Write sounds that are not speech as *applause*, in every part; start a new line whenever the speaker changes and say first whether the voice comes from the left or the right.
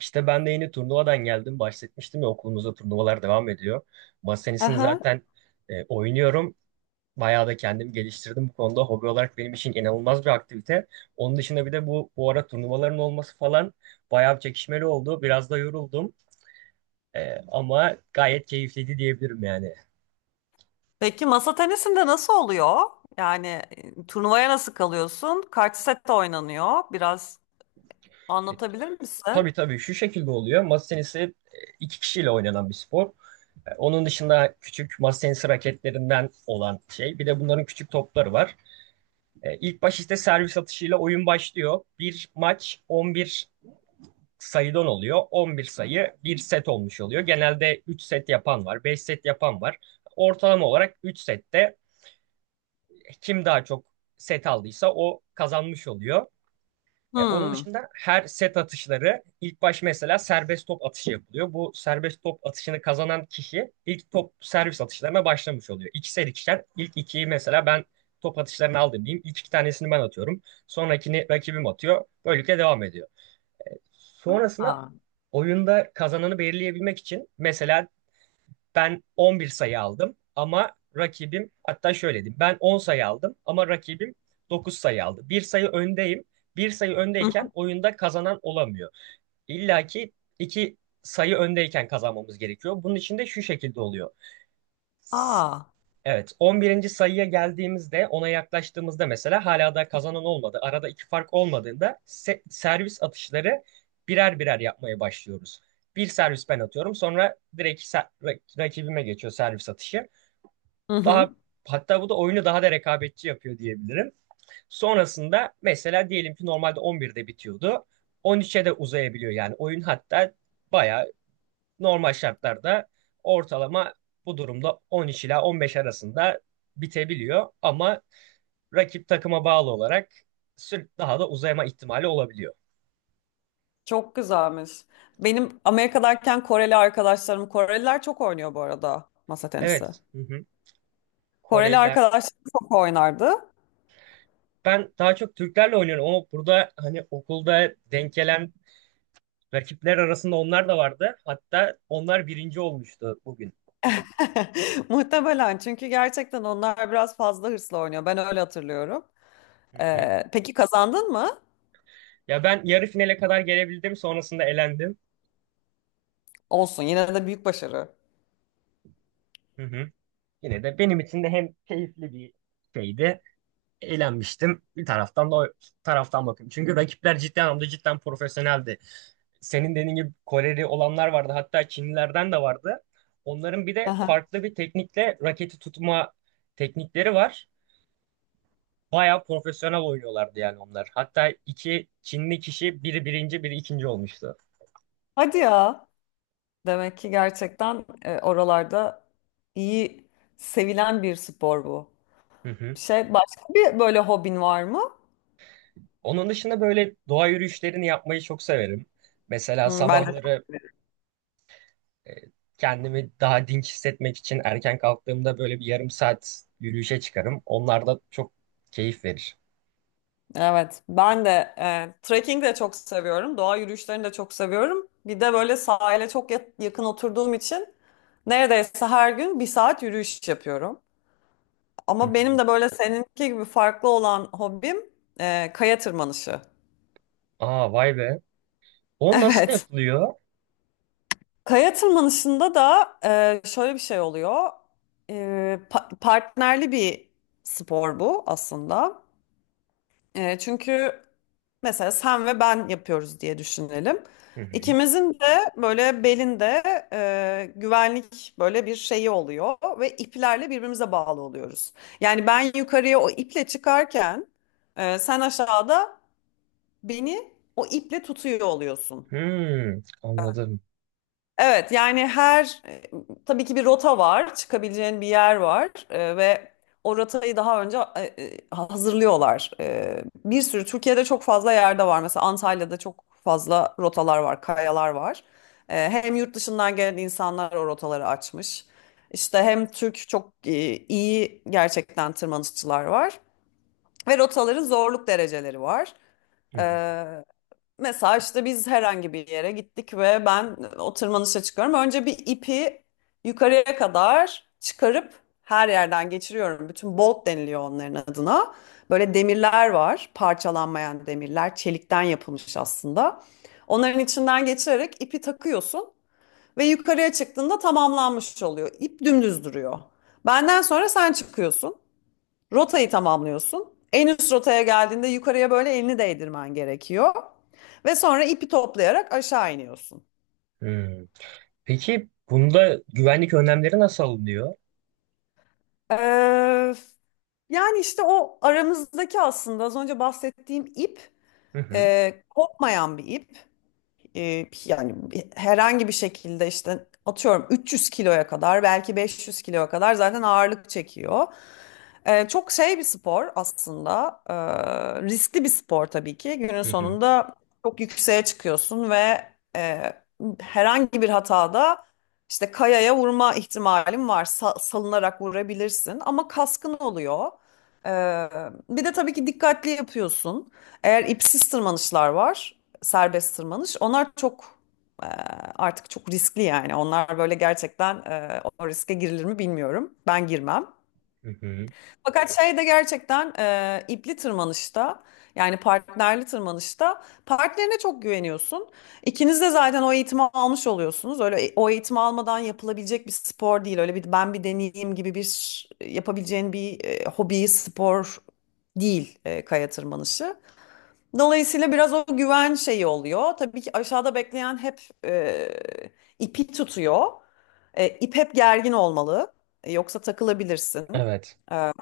right: İşte ben de yeni turnuvadan geldim. Bahsetmiştim ya okulumuzda turnuvalar devam ediyor. Masa tenisini
left: Aha.
right: zaten oynuyorum. Bayağı da kendimi geliştirdim bu konuda. Hobi olarak benim için inanılmaz bir aktivite. Onun dışında bir de bu ara turnuvaların olması falan bayağı bir çekişmeli oldu. Biraz da yoruldum. Ama gayet keyifliydi diyebilirim yani.
left: Peki masa tenisinde nasıl oluyor? Yani turnuvaya nasıl kalıyorsun? Kaç sette oynanıyor? Biraz
right: E,
left: anlatabilir
right: tabii
left: misin?
right: tabii şu şekilde oluyor. Masa tenisi iki kişiyle oynanan bir spor. Onun dışında küçük masa tenisi raketlerinden olan şey. Bir de bunların küçük topları var. İlk baş işte servis atışıyla oyun başlıyor. Bir maç 11 sayıdan oluyor. 11 sayı bir set olmuş oluyor. Genelde 3 set yapan var, 5 set yapan var. Ortalama olarak 3 sette kim daha çok set aldıysa o kazanmış oluyor. Onun
left: Hmm.
right: dışında her set atışları ilk baş mesela serbest top atışı yapılıyor. Bu serbest top atışını kazanan kişi ilk top servis atışlarına başlamış oluyor. İkişer ikişer ilk ikiyi mesela ben top atışlarını aldım diyeyim. İlk iki tanesini ben atıyorum. Sonrakini rakibim atıyor. Böylelikle devam ediyor. Sonrasında
left: Aa.
right: oyunda kazananı belirleyebilmek için mesela ben 11 sayı aldım ama rakibim hatta şöyle diyeyim. Ben 10 sayı aldım ama rakibim 9 sayı aldı. Bir sayı öndeyim. Bir sayı
left: Hı
right: öndeyken
left: hı.
right: oyunda kazanan olamıyor. İlla ki iki sayı öndeyken kazanmamız gerekiyor. Bunun için de şu şekilde oluyor.
left: Aa.
right: Evet, 11'inci sayıya geldiğimizde, ona yaklaştığımızda mesela hala da kazanan olmadı. Arada iki fark olmadığında servis atışları birer birer yapmaya başlıyoruz. Bir servis ben atıyorum, sonra direkt rakibime geçiyor servis atışı.
left: Hı
right: Daha
left: hı.
right: hatta bu da oyunu daha da rekabetçi yapıyor diyebilirim. Sonrasında mesela diyelim ki normalde 11'de bitiyordu. 13'e de uzayabiliyor yani oyun, hatta bayağı. Normal şartlarda ortalama bu durumda 13 ila 15 arasında bitebiliyor ama rakip takıma bağlı olarak daha da uzayma ihtimali olabiliyor.
left: Çok güzelmiş. Benim Amerika'dayken Koreli arkadaşlarım, Koreliler çok oynuyor bu arada masa tenisi.
right: Evet, hı hı.
left: Koreli
right: Koreliler.
left: arkadaşlarım çok oynardı.
right: Ben daha çok Türklerle oynuyorum ama burada hani okulda denk gelen rakipler arasında onlar da vardı. Hatta onlar birinci olmuştu bugün.
left: *laughs* Muhtemelen çünkü gerçekten onlar biraz fazla hırslı oynuyor. Ben öyle hatırlıyorum.
right: Hı hı.
left: Peki kazandın mı?
right: Ya ben yarı finale kadar gelebildim, sonrasında elendim.
left: Olsun yine de büyük başarı.
right: Hı hı. Yine de benim için de hem keyifli bir şeydi, eğlenmiştim. Bir taraftan da o taraftan bakıyorum. Çünkü rakipler ciddi anlamda cidden profesyoneldi. Senin dediğin gibi Koreli olanlar vardı. Hatta Çinlilerden de vardı. Onların bir de
left: Aha.
right: farklı bir teknikle raketi tutma teknikleri var. Bayağı profesyonel oynuyorlardı yani onlar. Hatta iki Çinli kişi biri birinci biri ikinci olmuştu.
left: Hadi ya. Demek ki gerçekten oralarda iyi sevilen bir spor bu.
right: Hı hı.
left: Başka bir böyle hobin var mı?
right: Onun dışında böyle doğa yürüyüşlerini yapmayı çok severim. Mesela
left: Hmm,
right: sabahları e, kendimi daha dinç hissetmek için erken kalktığımda böyle bir yarım saat yürüyüşe çıkarım. Onlar da çok keyif verir.
left: evet ben de trekking de çok seviyorum. Doğa yürüyüşlerini de çok seviyorum. Bir de böyle sahile çok yakın oturduğum için neredeyse her gün bir saat yürüyüş yapıyorum.
right: Hı
left: Ama benim
right: hı.
left: de böyle seninki gibi farklı olan hobim kaya tırmanışı. *laughs*
right: Aa, vay be. O nasıl
left: Evet.
right: yapılıyor?
left: Kaya tırmanışında da şöyle bir şey oluyor. E, Partnerli bir spor bu aslında. Çünkü mesela sen ve ben yapıyoruz diye düşünelim.
right: Hı hı.
left: İkimizin de böyle belinde güvenlik böyle bir şeyi oluyor ve iplerle birbirimize bağlı oluyoruz. Yani ben yukarıya o iple çıkarken sen aşağıda beni o iple tutuyor oluyorsun.
right: Hmm, anladım.
left: Evet, yani her tabii ki bir rota var, çıkabileceğin bir yer var, ve o rotayı daha önce hazırlıyorlar. Bir sürü Türkiye'de çok fazla yerde var. Mesela Antalya'da çok fazla rotalar var, kayalar var. Hem yurt dışından gelen insanlar o rotaları açmış. İşte hem Türk çok iyi gerçekten tırmanışçılar var ve rotaların zorluk dereceleri var.
right: Hı
left: E,
right: hı.
left: Mesela işte biz herhangi bir yere gittik ve ben o tırmanışa çıkıyorum. Önce bir ipi yukarıya kadar çıkarıp her yerden geçiriyorum. Bütün bolt deniliyor onların adına. Böyle demirler var, parçalanmayan demirler, çelikten yapılmış aslında. Onların içinden geçirerek ipi takıyorsun ve yukarıya çıktığında tamamlanmış oluyor. İp dümdüz duruyor. Benden sonra sen çıkıyorsun. Rotayı tamamlıyorsun. En üst rotaya geldiğinde yukarıya böyle elini değdirmen gerekiyor. Ve sonra ipi toplayarak aşağı iniyorsun.
right: Hmm. Peki bunda güvenlik önlemleri nasıl alınıyor?
left: Ee, yani işte o aramızdaki aslında az önce bahsettiğim ip
right: Hı hı.
left: kopmayan bir ip. Yani herhangi bir şekilde işte atıyorum 300 kiloya kadar, belki 500 kiloya kadar zaten ağırlık çekiyor. Çok şey bir spor aslında. Riskli bir spor tabii ki. Günün
right: Hı hı.
left: sonunda çok yükseğe çıkıyorsun ve e, herhangi bir hatada işte kayaya vurma ihtimalin var. Salınarak vurabilirsin ama kaskın oluyor. E, Bir de tabii ki dikkatli yapıyorsun. Eğer ipsiz tırmanışlar var, serbest tırmanış. Onlar çok e, artık çok riskli yani. Onlar böyle gerçekten, o riske girilir mi bilmiyorum. Ben girmem.
right: Hı hı.
left: Fakat şey de gerçekten ipli tırmanışta, yani partnerli tırmanışta, partnerine çok güveniyorsun. İkiniz de zaten o eğitimi almış oluyorsunuz. Öyle o eğitimi almadan yapılabilecek bir spor değil. Öyle bir ben bir deneyeyim gibi bir yapabileceğin bir hobi, spor değil kaya tırmanışı. Dolayısıyla biraz o güven şeyi oluyor. Tabii ki aşağıda bekleyen hep ipi tutuyor. İp hep gergin olmalı. Yoksa takılabilirsin.
right: Evet.
left: E,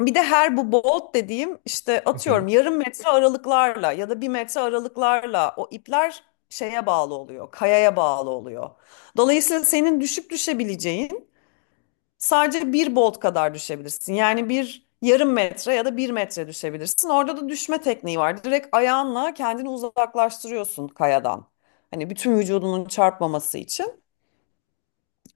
left: Bir de her bu bolt dediğim işte
right: Hı hı.
left: atıyorum yarım metre aralıklarla ya da bir metre aralıklarla o ipler şeye bağlı oluyor. Kayaya bağlı oluyor. Dolayısıyla senin düşüp düşebileceğin sadece bir bolt kadar düşebilirsin. Yani bir yarım metre ya da bir metre düşebilirsin. Orada da düşme tekniği var. Direkt ayağınla kendini uzaklaştırıyorsun kayadan. Hani bütün vücudunun çarpmaması için.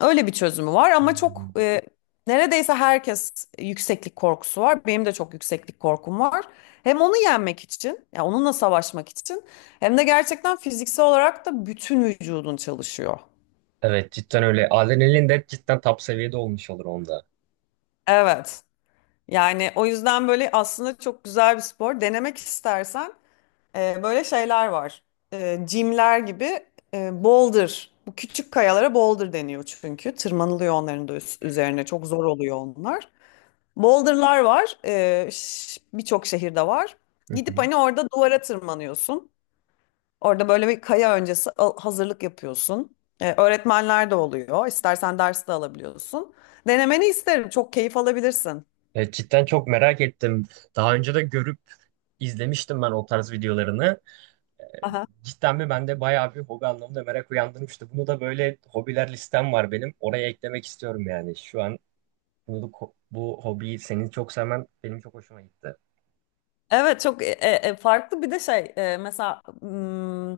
left: Öyle bir çözümü var ama çok
right: Hmm.
left: neredeyse herkes yükseklik korkusu var. Benim de çok yükseklik korkum var. Hem onu yenmek için, ya onunla savaşmak için, hem de gerçekten fiziksel olarak da bütün vücudun çalışıyor.
right: Evet, cidden öyle. Adrenalin de cidden top seviyede olmuş olur onda.
left: Evet. Yani o yüzden böyle aslında çok güzel bir spor. Denemek istersen böyle şeyler var. Jimler gibi, boulder. Bu küçük kayalara boulder deniyor çünkü. Tırmanılıyor onların da üzerine. Çok zor oluyor onlar. Boulder'lar var. Birçok şehirde var.
right: Hı hı.
left: Gidip hani orada duvara tırmanıyorsun. Orada böyle bir kaya öncesi hazırlık yapıyorsun. Öğretmenler de oluyor. İstersen ders de alabiliyorsun. Denemeni isterim. Çok keyif alabilirsin.
right: Cidden çok merak ettim. Daha önce de görüp izlemiştim ben o tarz videolarını. Cidden mi bende bayağı bir hobi anlamında merak uyandırmıştı. Bunu da böyle, hobiler listem var benim. Oraya eklemek istiyorum yani. Şu an bunu, bu hobiyi senin çok sevmen benim çok hoşuma gitti.
left: Evet, çok farklı bir de şey, mesela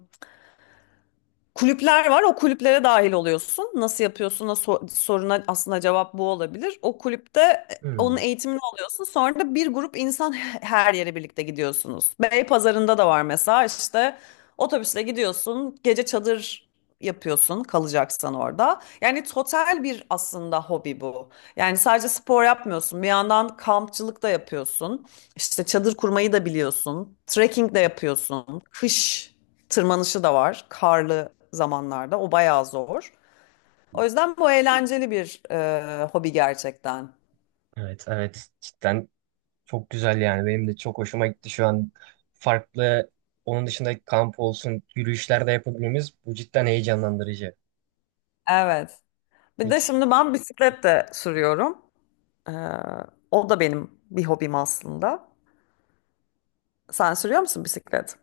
left: kulüpler var. O kulüplere dahil oluyorsun. Nasıl yapıyorsun? Soruna aslında cevap bu olabilir. O kulüpte onun
right: Hmm.
left: eğitimini alıyorsun. Sonra da bir grup insan *laughs* her yere birlikte gidiyorsunuz. Beypazarı'nda da var mesela işte, otobüsle gidiyorsun. Gece çadır yapıyorsun kalacaksan orada. Yani total bir aslında hobi bu. Yani sadece spor yapmıyorsun. Bir yandan kampçılık da yapıyorsun. İşte çadır kurmayı da biliyorsun. Trekking de yapıyorsun. Kış tırmanışı da var karlı zamanlarda. O bayağı zor. O yüzden bu eğlenceli bir hobi gerçekten.
right: Evet evet, cidden çok güzel yani. Benim de çok hoşuma gitti şu an. Farklı onun dışında kamp olsun, yürüyüşler de yapabilmemiz bu cidden heyecanlandırıcı.
left: Evet. Bir de
right: Peki.
left: şimdi ben bisiklet de sürüyorum. E, O da benim bir hobim aslında. Sen sürüyor musun bisiklet?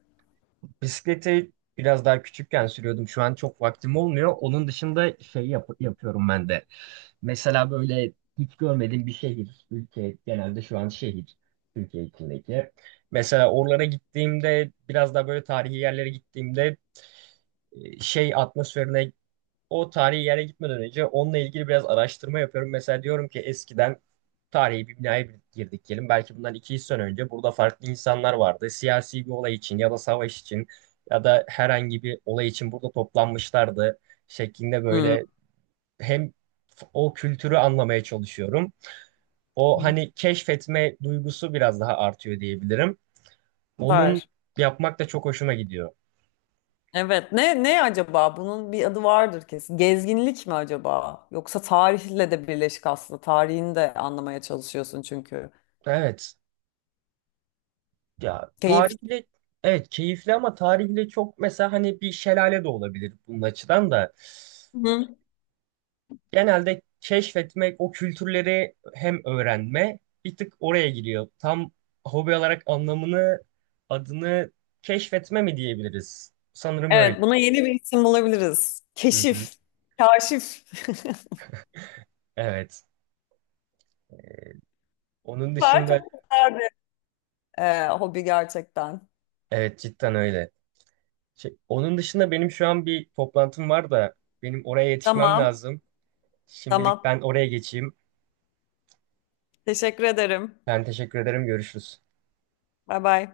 right: Bisikleti biraz daha küçükken sürüyordum. Şu an çok vaktim olmuyor. Onun dışında şey yapıyorum ben de. Mesela böyle hiç görmediğim bir şehir, ülke, genelde şu an şehir, Türkiye içindeki. Mesela oralara gittiğimde, biraz daha böyle tarihi yerlere gittiğimde şey atmosferine, o tarihi yere gitmeden önce onunla ilgili biraz araştırma yapıyorum. Mesela diyorum ki eskiden tarihi bir binaya girdik diyelim. Belki bundan 200 sene önce burada farklı insanlar vardı. Siyasi bir olay için ya da savaş için ya da herhangi bir olay için burada toplanmışlardı şeklinde,
left: Hı.
right: böyle hem o kültürü anlamaya çalışıyorum. O
left: Hı.
right: hani keşfetme duygusu biraz daha artıyor diyebilirim. Onun
left: Var.
right: yapmak da çok hoşuma gidiyor.
left: Evet. Ne acaba? Bunun bir adı vardır kesin. Gezginlik mi acaba? Yoksa tarihle de birleşik aslında. Tarihini de anlamaya çalışıyorsun çünkü.
right: Evet. Ya
left: Keyif.
right: tarihle, evet keyifli ama tarihle çok mesela hani bir şelale de olabilir bunun açıdan da. Genelde keşfetmek, o kültürleri hem öğrenme bir tık oraya giriyor. Tam hobi olarak anlamını, adını keşfetme mi diyebiliriz? Sanırım öyle.
left: Evet, buna yeni bir isim bulabiliriz.
right: Hı hı.
left: Keşif, kaşif.
right: Evet. Onun
left: *laughs* Süper,
right: dışında
left: çok güzel bir hobi gerçekten.
right: evet, cidden öyle. Şey, onun dışında benim şu an bir toplantım var da benim oraya yetişmem
left: Tamam,
right: lazım. Şimdilik
left: tamam.
right: ben oraya geçeyim.
left: Teşekkür ederim.
right: Ben teşekkür ederim. Görüşürüz.
left: Bay bay.